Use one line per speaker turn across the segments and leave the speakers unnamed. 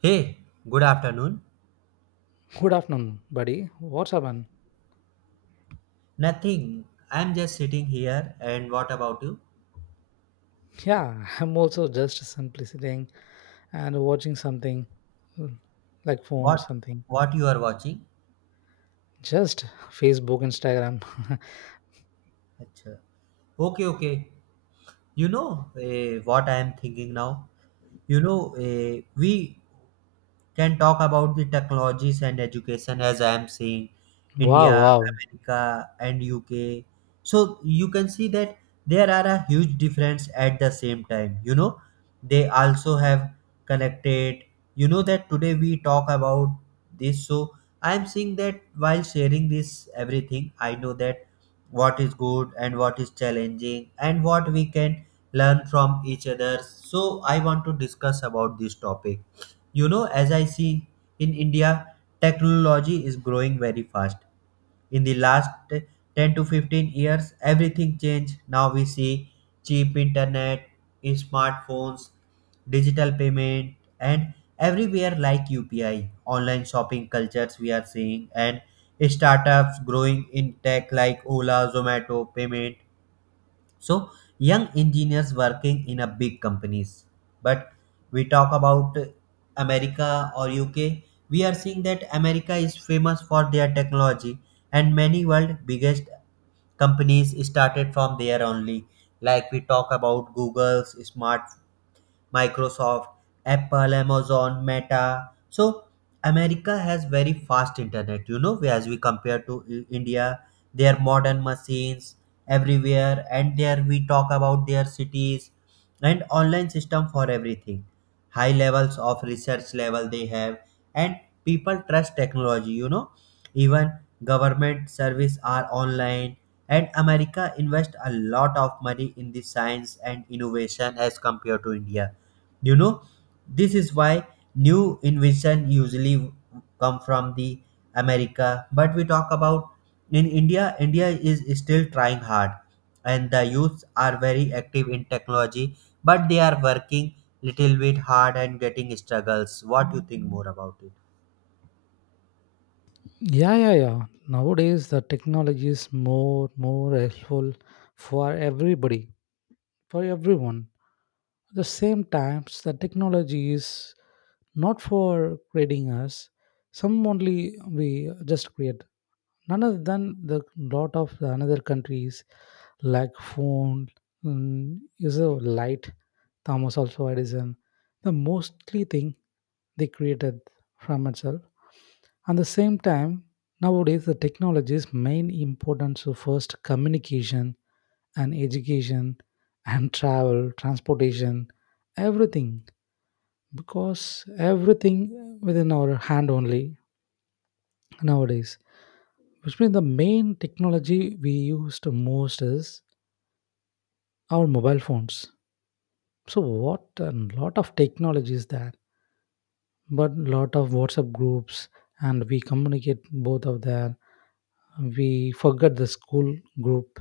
Hey, good afternoon.
Good afternoon, buddy. What's up, man?
Nothing. I'm just sitting here. And what about you?
Yeah, I'm also just simply sitting and watching something mm, like phone,
What
something.
what you are watching?
Just Facebook, Instagram.
अच्छा, okay, okay. You know what I am thinking now. You know we can talk about the technologies and education, as I am saying.
Wow,
India,
wow.
America, and UK, so you can see that there are a huge difference. At the same time, you know, they also have connected. You know that today we talk about this. So I am seeing that while sharing this everything, I know that what is good and what is challenging and what we can learn from each other. So I want to discuss about this topic, you know, as I see. In India, technology is growing very fast. In the last 10 to 15 years, everything changed. Now we see cheap internet, smartphones, digital payment, and everywhere like UPI, online shopping cultures we are seeing, and startups growing in tech like Ola, Zomato, payment. So young engineers working in a big companies. But we talk about America or UK, we are seeing that America is famous for their technology, and many world biggest companies started from there only. Like we talk about Google's smart Microsoft, Apple, Amazon, Meta. So America has very fast internet, you know, as we compare to India. Their modern machines everywhere, and there we talk about their cities and online system for everything. High levels of research level they have, and people trust technology, you know. Even government service are online, and America invest a lot of money in the science and innovation as compared to India. You know, this is why new invention usually come from the America. But we talk about in India, India is still trying hard, and the youths are very active in technology, but they are working little bit hard and getting struggles. What do you think more about it?
Yeah, yeah, yeah. Nowadays, the technology is more helpful for everybody, for everyone. At the same times, the technology is not for creating us. Some only we just create. None other than the lot of the another countries like phone mm, is a light. Thomas also Edison. The mostly thing they created from itself. At the same time, nowadays the technology's main importance to first communication and education and travel, transportation, everything, because everything within our hand only nowadays. Which means the main technology we use the most is our mobile phones. So, what a lot of technology is there, but lot of WhatsApp groups and we communicate both of them. We forget the school group,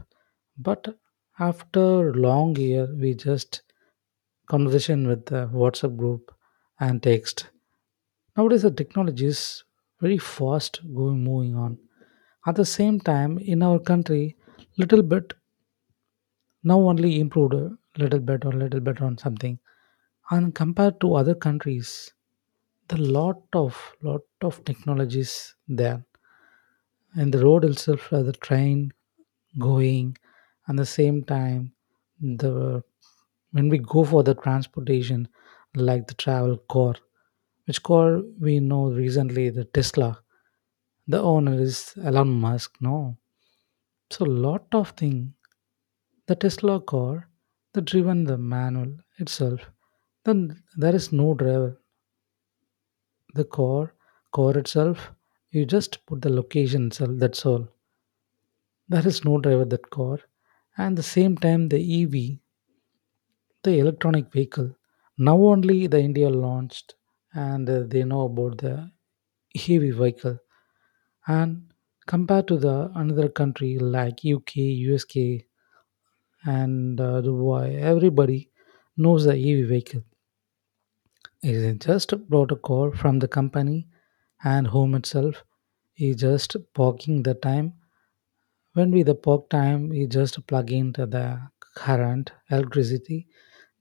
but after long year we just conversation with the WhatsApp group and text. Nowadays the technology is very fast going moving on. At the same time in our country little bit now only improved a little bit or little bit on something. And compared to other countries, the lot of technologies there, and the road itself the train going. And the same time, the when we go for the transportation like the travel car, which car we know recently, the Tesla. The owner is Elon Musk, no? So lot of thing. The Tesla car, the driven the manual itself. Then there is no driver. The car, car itself, you just put the location itself. That's all. There is no driver that car. And the same time, the EV, the electronic vehicle. Now only the India launched, and they know about the heavy vehicle. And compared to the another country like UK, USK, and why everybody knows the EV vehicle isn't just a protocol from the company and home itself is just parking the time. When we the park time, we just plug into the current electricity,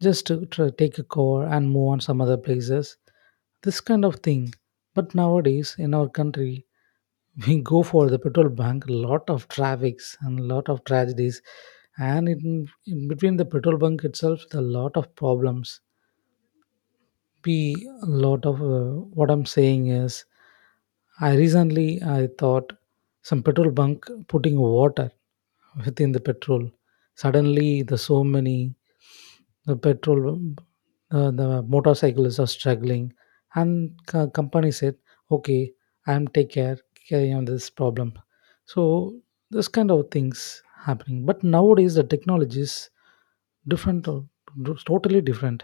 just to try, take a car and move on some other places. This kind of thing. But nowadays in our country, we go for the petrol bank lot of traffics and lot of tragedies, and in between the petrol bunk itself the lot of problems be a lot of what I'm saying is I recently I thought some petrol bunk putting water within the petrol. Suddenly the so many the petrol the motorcyclists are struggling, and company said okay, I'm take care, carry on this problem. So this kind of things happening, but nowadays the technology is different totally different,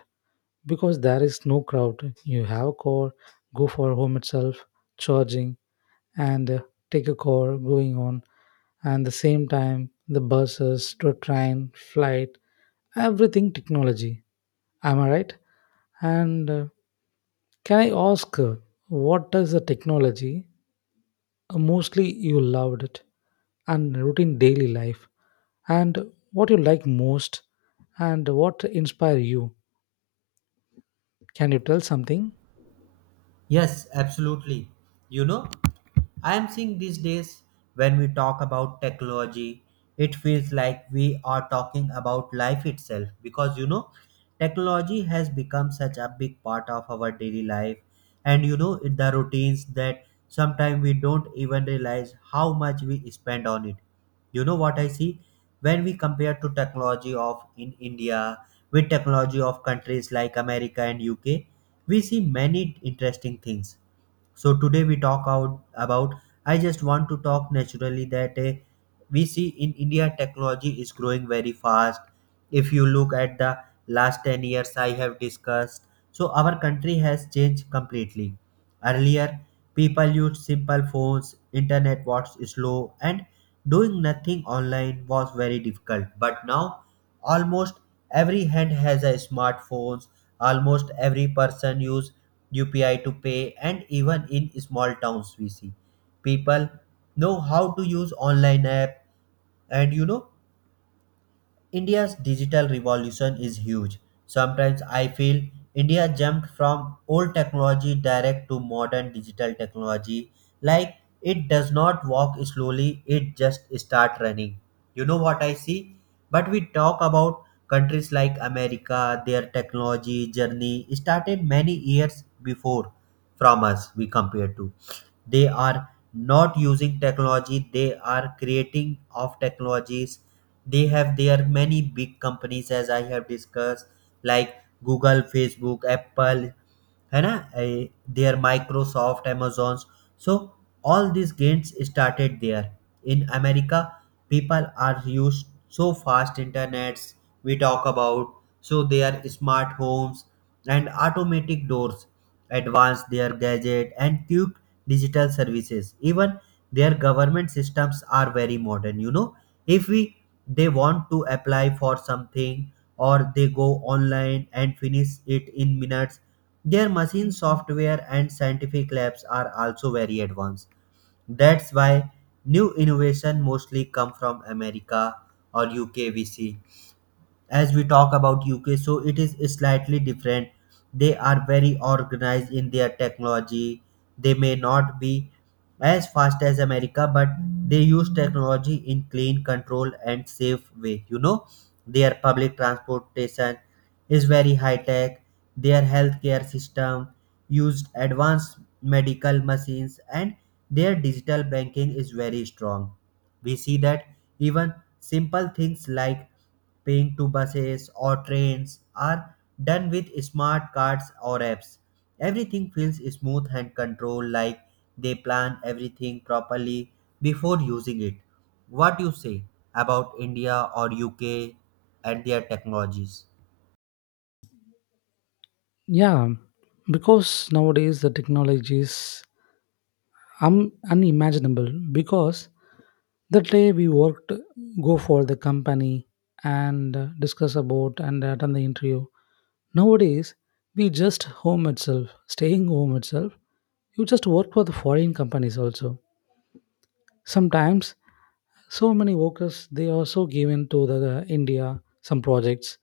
because there is no crowd, you have a car, go for home itself charging, and take a car going on. And the same time, the buses to train flight, everything technology. Am I right? And can I ask, what does the technology mostly you loved it and routine daily life, and what you like most, and what inspire you? Can you tell something?
Yes, absolutely. You know, I am seeing these days when we talk about technology, it feels like we are talking about life itself, because you know, technology has become such a big part of our daily life, and you know, the routines, that sometimes we don't even realize how much we spend on it. You know what I see when we compare to technology of in India with technology of countries like America and UK? We see many interesting things. So today we talk out about, I just want to talk naturally that we see in India technology is growing very fast. If you look at the last 10 years I have discussed, so our country has changed completely. Earlier people used simple phones, internet was slow, and doing nothing online was very difficult. But now almost every hand has a smartphone. Almost every person use UPI to pay, and even in small towns we see people know how to use online app. And you know, India's digital revolution is huge. Sometimes I feel India jumped from old technology direct to modern digital technology. Like it does not walk slowly, it just start running. You know what I see? But we talk about countries like America, their technology journey started many years before from us. We compare to, they are not using technology, they are creating of technologies. They have their many big companies, as I have discussed, like Google, Facebook, Apple, है ना, eh, their Microsoft, Amazons. So all these gains started there. In America, people are used so fast internets. We talk about, so their smart homes and automatic doors, advanced their gadget, and quick digital services. Even their government systems are very modern, you know. If we they want to apply for something, or they go online and finish it in minutes. Their machine software and scientific labs are also very advanced. That's why new innovation mostly come from America or UK VC. As we talk about UK, so it is slightly different. They are very organized in their technology. They may not be as fast as America, but they use technology in clean, control, and safe way. You know, their public transportation is very high tech. Their healthcare system used advanced medical machines, and their digital banking is very strong. We see that even simple things like paying to buses or trains are done with smart cards or apps. Everything feels smooth and controlled, like they plan everything properly before using it. What you say about India or UK and their technologies?
Yeah, because nowadays the technology is unimaginable, because the day we worked go for the company and discuss about and attend the interview. Nowadays, we just home itself, staying home itself. You just work for the foreign companies also. Sometimes, so many workers they also given to the India some projects,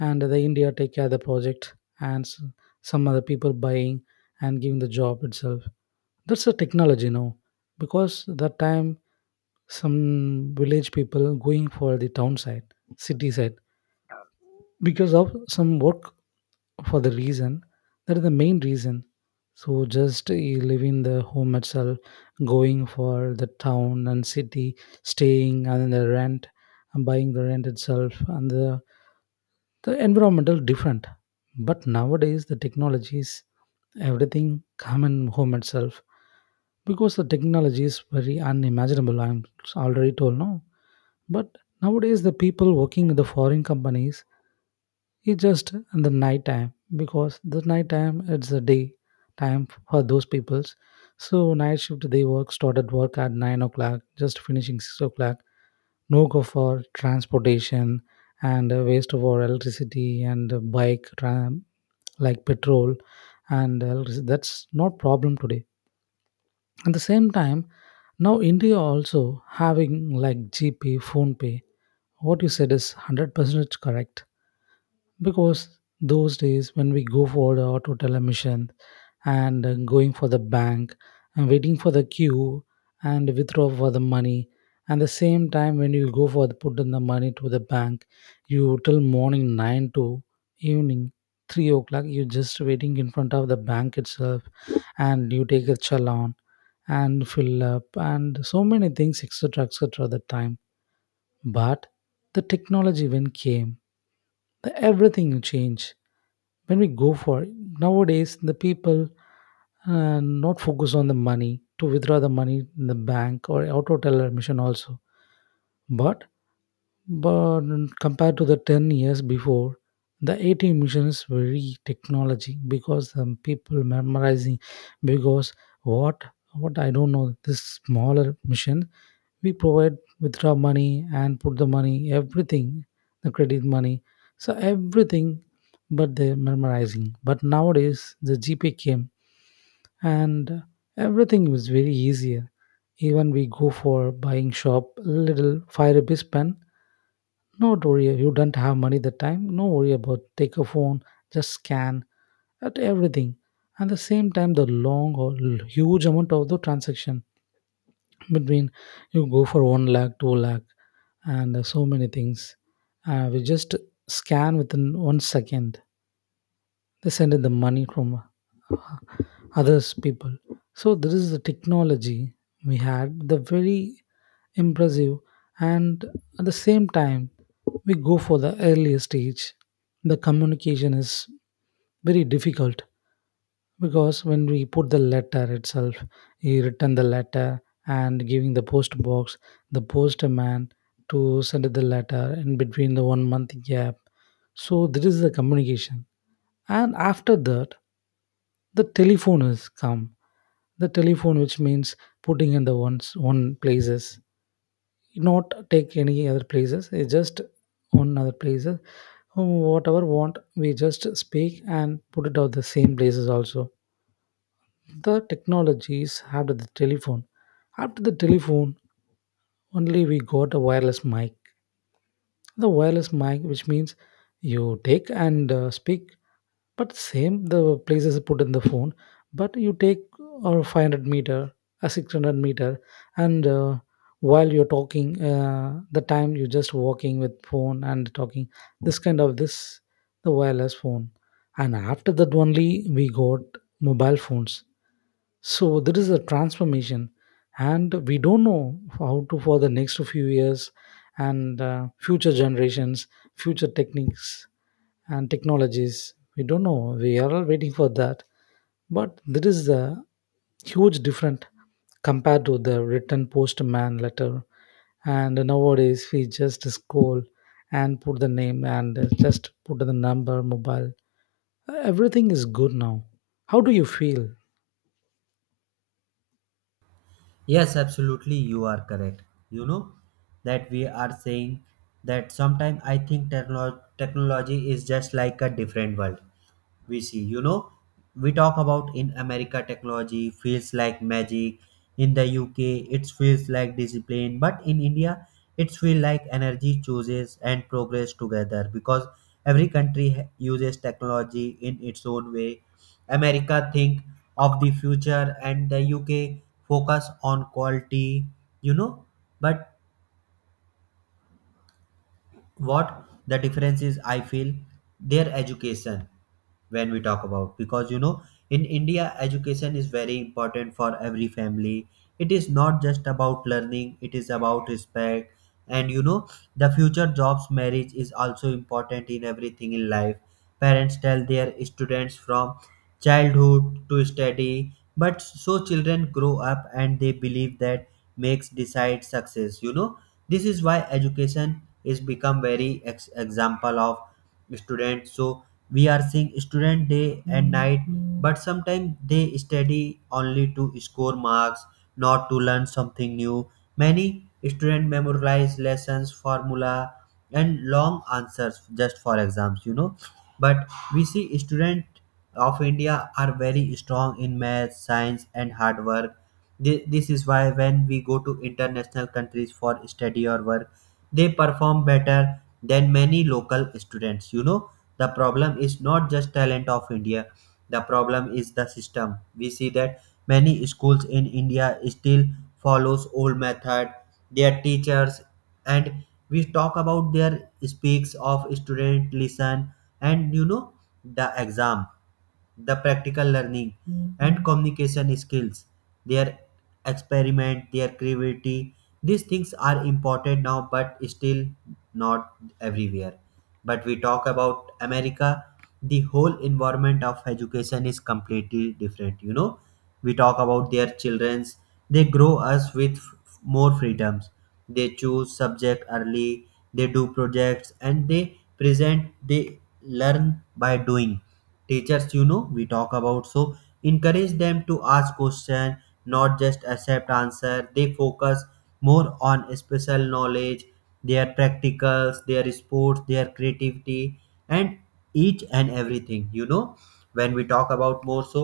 and the India take care of the project, and some other people buying and giving the job itself. That's the technology now, because that time some village people going for the town side, city side, because of some work, for the reason, that is the main reason. So just leaving the home itself, going for the town and city, staying and the rent, and buying the rent itself, and the environmental different. But nowadays the technologies everything come in home itself, because the technology is very unimaginable, I'm already told, no? But nowadays the people working with the foreign companies, it's just in the night time, because the night time it's the day time for those peoples. So night shift they work, started work at 9 o'clock, just finishing 6 o'clock. No go for transportation and waste of our electricity and bike tram like petrol and electricity. That's not problem today. At the same time, now India also having like GP, phone pay. What you said is 100% correct, because those days when we go for our total emission and going for the bank and waiting for the queue and withdraw for the money. And the same time when you go for the put in the money to the bank, you till morning 9 to evening 3 o'clock you just waiting in front of the bank itself, and you take a challan and fill up and so many things, etc., etc., at the time. But the technology when came, the everything changed. When we go for nowadays, the people not focus on the money to withdraw the money in the bank or auto teller machine also. But but compared to the 10 years before, the ATM mission is very technology because people memorizing, because what what I don't know this smaller machine we provide withdraw money and put the money everything, the credit money, so everything. But the memorizing, but nowadays the GP came, and everything was very easier. Even we go for buying shop little five rupees pen, no worry, you don't have money that time, no worry about, take a phone, just scan at everything. At the same time, the long or huge amount of the transaction between you go for 1 lakh 2 lakh and so many things, we just scan within one second they send in the money from uh, others people. So this is the technology, we had the very impressive. And at the same time, we go for the earlier stage, the communication is very difficult, because when we put the letter itself, he written the letter and giving the post box, the postman to send the letter in between the 1 month gap. So this is the communication. And after that, the telephone has come. The telephone, which means putting in the ones one places, not take any other places, it's just on other places. Whatever want we just speak and put it out the same places also. The technologies after the telephone, after the telephone only we got a wireless mic. The wireless mic, which means you take and speak. But same, the place is put in the phone. But you take or 500 meter, a 600 meter, and while you're talking, the time you're just walking with phone and talking, this kind of this, the wireless phone. And after that only we got mobile phones. So there is a transformation, and we don't know how to for the next few years and future generations, future techniques and technologies. We don't know. We are all waiting for that. But there is a huge difference compared to the written postman letter. And nowadays, we just scroll and put the name and just put the number, mobile. Everything is good now. How do you feel?
Yes, absolutely, you are correct. You know that we are saying that sometimes I think technology is just like a different world we see. You know, we talk about in America technology feels like magic, in the UK it feels like discipline, but in India it feels like energy chooses and progress together, because every country uses technology in its own way. America think of the future, and the UK focus on quality, you know. But what the difference is, I feel, their education. When we talk about, because you know, in India education is very important for every family. It is not just about learning, it is about respect. And you know, the future jobs, marriage is also important in everything in life. Parents tell their students from childhood to study, but so children grow up and they believe that makes decide success, you know. This is why education is become very example of students. So we are seeing student day and night, but sometimes they study only to score marks, not to learn something new. Many student memorize lessons, formula, and long answers just for exams, you know. But we see student of India are very strong in math, science, and hard work. This is why when we go to international countries for study or work, they perform better than many local students, you know. The problem is not just talent of India, the problem is the system. We see that many schools in India still follows old method, their teachers, and we talk about their speaks, of student listen. And you know, the exam, the practical learning, and communication skills, their experiment, their creativity, these things are important now, but still not everywhere. But we talk about America, the whole environment of education is completely different, you know. We talk about their children's, they grow us with more freedoms. They choose subject early, they do projects, and they present, they learn by doing. Teachers, you know, we talk about, so encourage them to ask question, not just accept answer. They focus more on special knowledge, their practicals, their sports, their creativity, and each and everything, you know. When we talk about more, so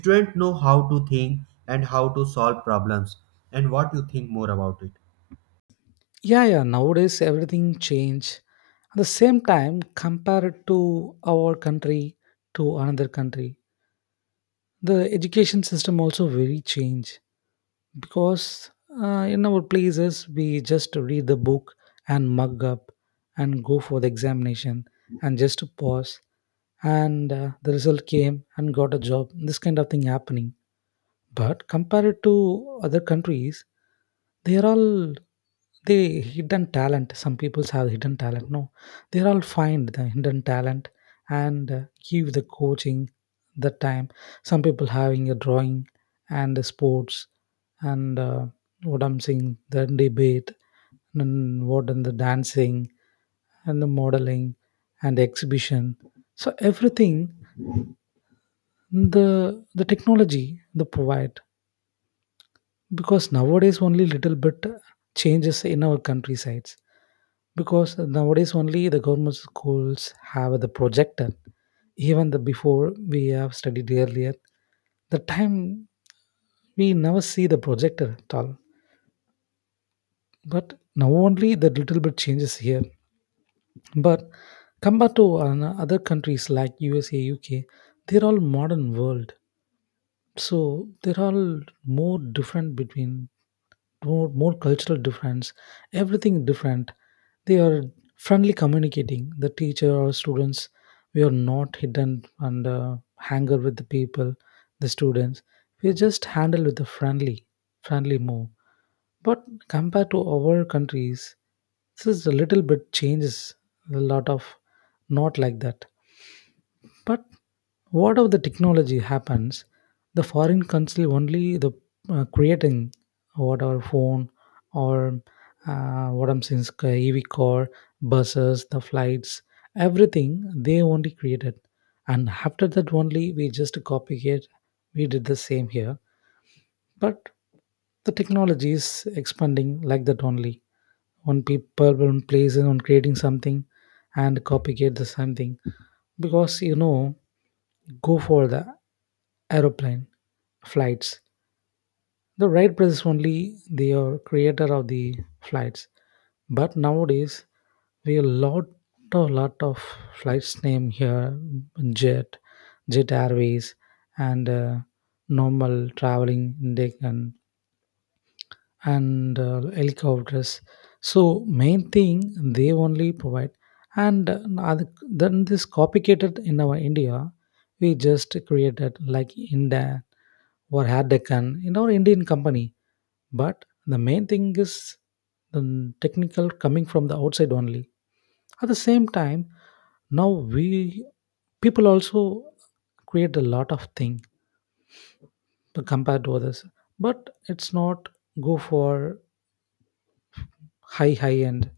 students know how to think and how to solve problems. And what you think more about it?
Yeah, yeah. Nowadays, everything change. At the same time, compared to our country to another country, the education system also very change, because in our places we just read the book and mug up and go for the examination and just pause and the result came and got a job, this kind of thing happening. But compared to other countries, they're all they hidden talent. Some people have hidden talent. No, they're all find the hidden talent and give the coaching the time. Some people having a drawing and the sports and what I'm saying, the debate and what and the dancing and the modeling and the exhibition. So everything the technology they provide, because nowadays only little bit changes in our countrysides, because nowadays only the government schools have the projector. Even the before we have studied earlier the time, we never see the projector at all. But now only the little bit changes here. But compared to other countries like USA, UK, they're all modern world. So they're all more different between more cultural difference, everything different. They are friendly communicating the teacher or students. We are not hidden and hanger with the people, the students. We just handle with the friendly friendly move. But compared to our countries, this is a little bit changes, a lot of, not like that. But what if the technology happens? The foreign country only the creating what our phone or what I'm saying, is EV car, buses, the flights, everything they only created, and after that only we just copy it. We did the same here, but the technology is expanding like that only. One people one place and on creating something and copycat the same thing because you know go for the aeroplane flights. The Wright brothers only they are creator of the flights. But nowadays we a lot of flights name here, jet, jet airways, and normal traveling in Deccan, and helicopters. So main thing they only provide, and then this copycated in our India, we just created like India or Hadeccan in our Indian company. But the main thing is the technical coming from the outside only. At the same time, now we people also create a lot of thing to compared to others, but it's not go for high end.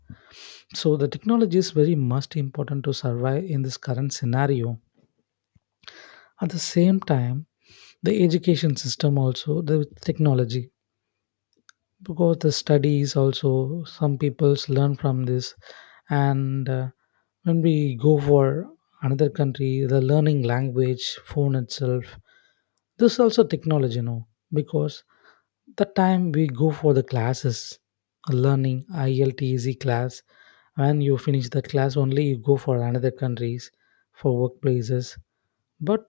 So the technology is very much important to survive in this current scenario. At the same time, the education system also the technology, because the studies also some people's learn from this, and when we go for another country, the learning language phone itself, this also technology, you know, because the time we go for the classes learning IELTS class, when you finish that class only you go for another countries for workplaces. But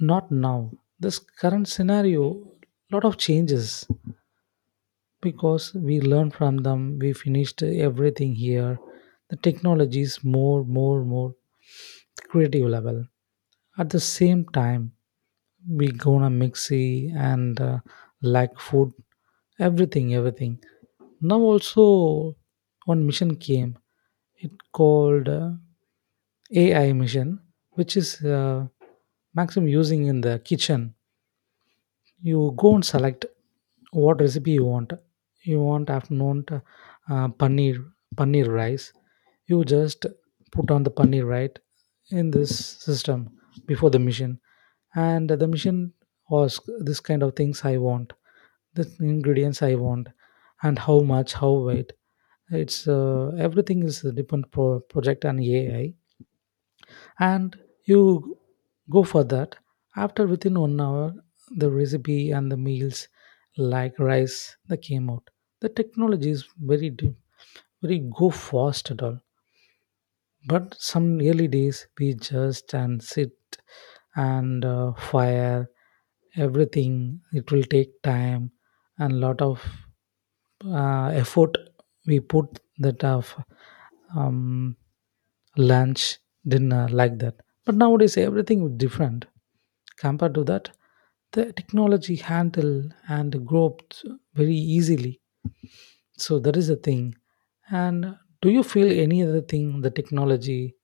not now. This current scenario, lot of changes, because we learn from them, we finished everything here. The technology is more creative level. At the same time, we gonna mixy, and like food, everything everything. Now also one mission came, it called AI mission, which is uh, maximum using in the kitchen. You go and select what recipe you want. You want afternoon, paneer, paneer rice. You just put on the paneer right in this system before the machine, and the machine asks this kind of things I want, the ingredients I want, and how much, how weight. It's everything is a different project and AI, and you go for that. After within 1 hour, the recipe and the meals like rice that came out. The technology is very go fast at all. But some early days, we just and sit, and fire, everything it will take time and lot of effort we put that of um, lunch, dinner, like that. But nowadays everything is different compared to that. The technology handle and grow up very easily. So that is the thing. And do you feel any other thing, the technology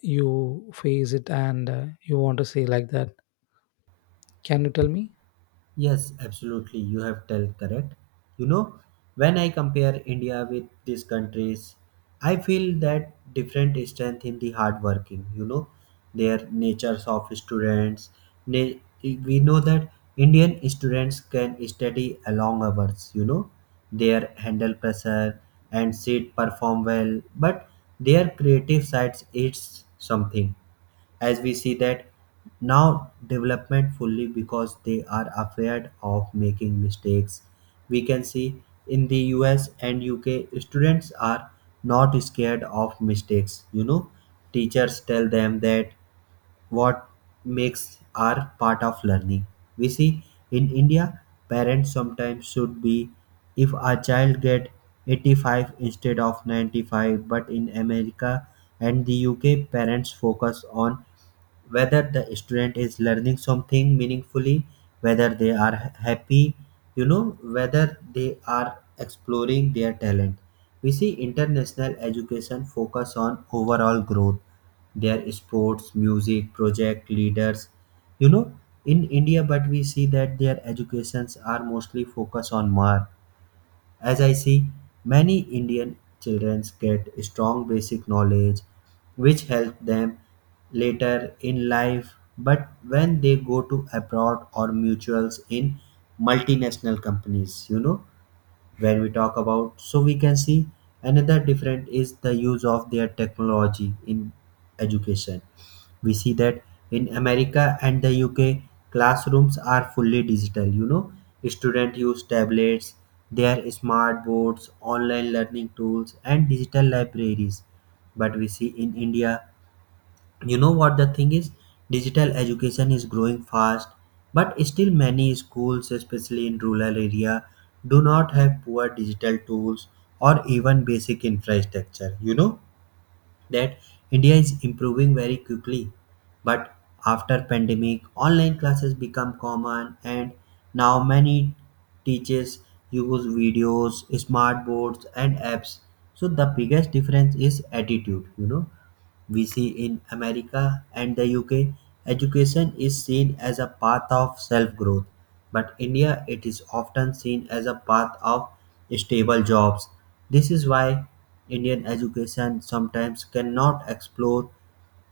you face it, and you want to say like that? Can you tell me?
Yes, absolutely. You have tell correct. You know, when I compare India with these countries, I feel that different strength in the hard working. You know, their natures of students. Na- we know that Indian students can study long hours. You know, their handle pressure and sit perform well, but their creative sides it's something, as we see that now development fully, because they are afraid of making mistakes. We can see in the US and UK students are not scared of mistakes, you know. Teachers tell them that what makes are part of learning. We see in India parents sometimes should be if a child get 85 instead of 95. But in America and the UK parents focus on whether the student is learning something meaningfully, whether they are happy, you know, whether they are exploring their talent. We see international education focus on overall growth, their sports, music, project leaders, you know, in India. But we see that their educations are mostly focused on mark. As I see, many Indian children get strong basic knowledge, which help them later in life, but when they go to abroad or mutuals in multinational companies, you know. When we talk about, so we can see another different is the use of their technology in education. We see that in America and the UK classrooms are fully digital, you know. Students use tablets, their smart boards, online learning tools, and digital libraries. But we see in India, you know what the thing is, digital education is growing fast. But still many schools, especially in rural area, do not have poor digital tools or even basic infrastructure. You know that India is improving very quickly. But after pandemic, online classes become common, and now many teachers use videos, smart boards, and apps. So the biggest difference is attitude. You know, we see in America and the UK, education is seen as a path of self growth, but India it is often seen as a path of stable jobs. This is why Indian education sometimes cannot explore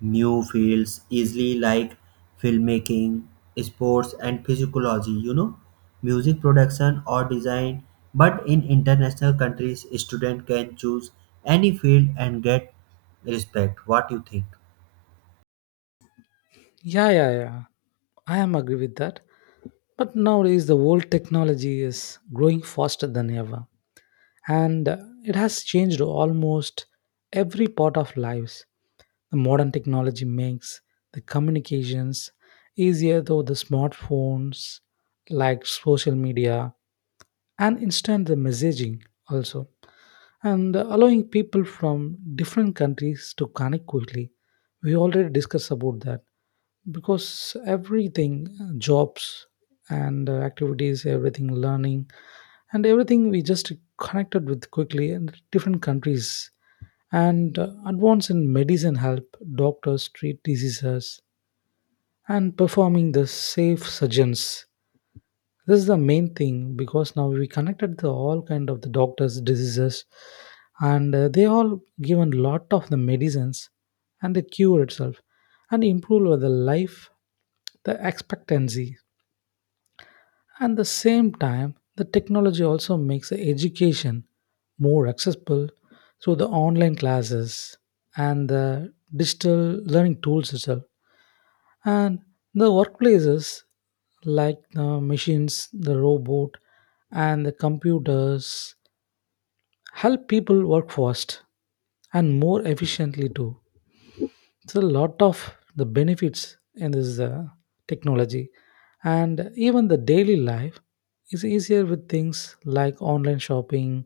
new fields easily, like filmmaking, sports, and physiology, you know, music production or design. But in international countries, student can choose any field and get respect. What you think?
Yeah, yeah, yeah, I am agree with that. But nowadays, the world technology is growing faster than ever, and it has changed almost every part of lives. The modern technology makes the communications easier, though the smartphones, like social media, and instant the messaging also, and allowing people from different countries to connect quickly. We already discussed about that, because everything jobs and activities, everything learning and everything, we just connected with quickly in different countries, and advance in medicine help doctors treat diseases and performing the safe surgeons. This is the main thing, because now we connected the all kind of the doctors, diseases, and they all given lot of the medicines and the cure itself, and improve the life, the expectancy. At the same time, the technology also makes the education more accessible through the online classes and the digital learning tools itself. And the workplaces like the machines, the robot, and the computers help people work fast and more efficiently too. It's a lot of the benefits in this technology. And even the daily life is easier with things like online shopping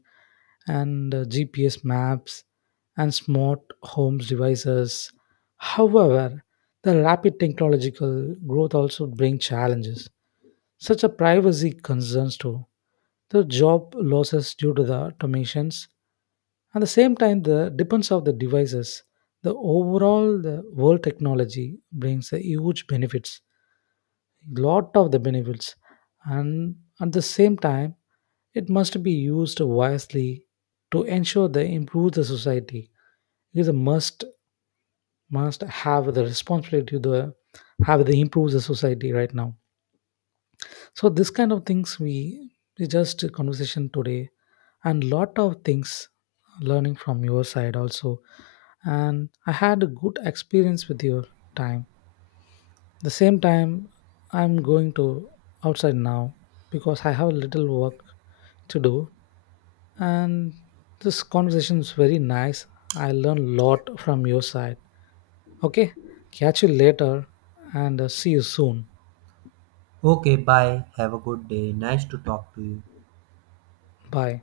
and GPS maps and smart homes devices. However, the rapid technological growth also brings challenges such a privacy concerns too. The job losses due to the automations. At the same time, the depends of the devices. The overall the world technology brings a huge benefits, lot of the benefits, and at the same time, it must be used wisely to ensure they improve the society. It is a must have the responsibility to the, have the improve the society right now. So this kind of things we just conversation today, and lot of things learning from your side also. And I had a good experience with your time. The same time I'm going to outside now because I have a little work to do, and this conversation is very nice. I learned lot from your side. Okay, catch you later and see you soon.
Okay, bye. Have a good day. Nice to talk to you.
Bye.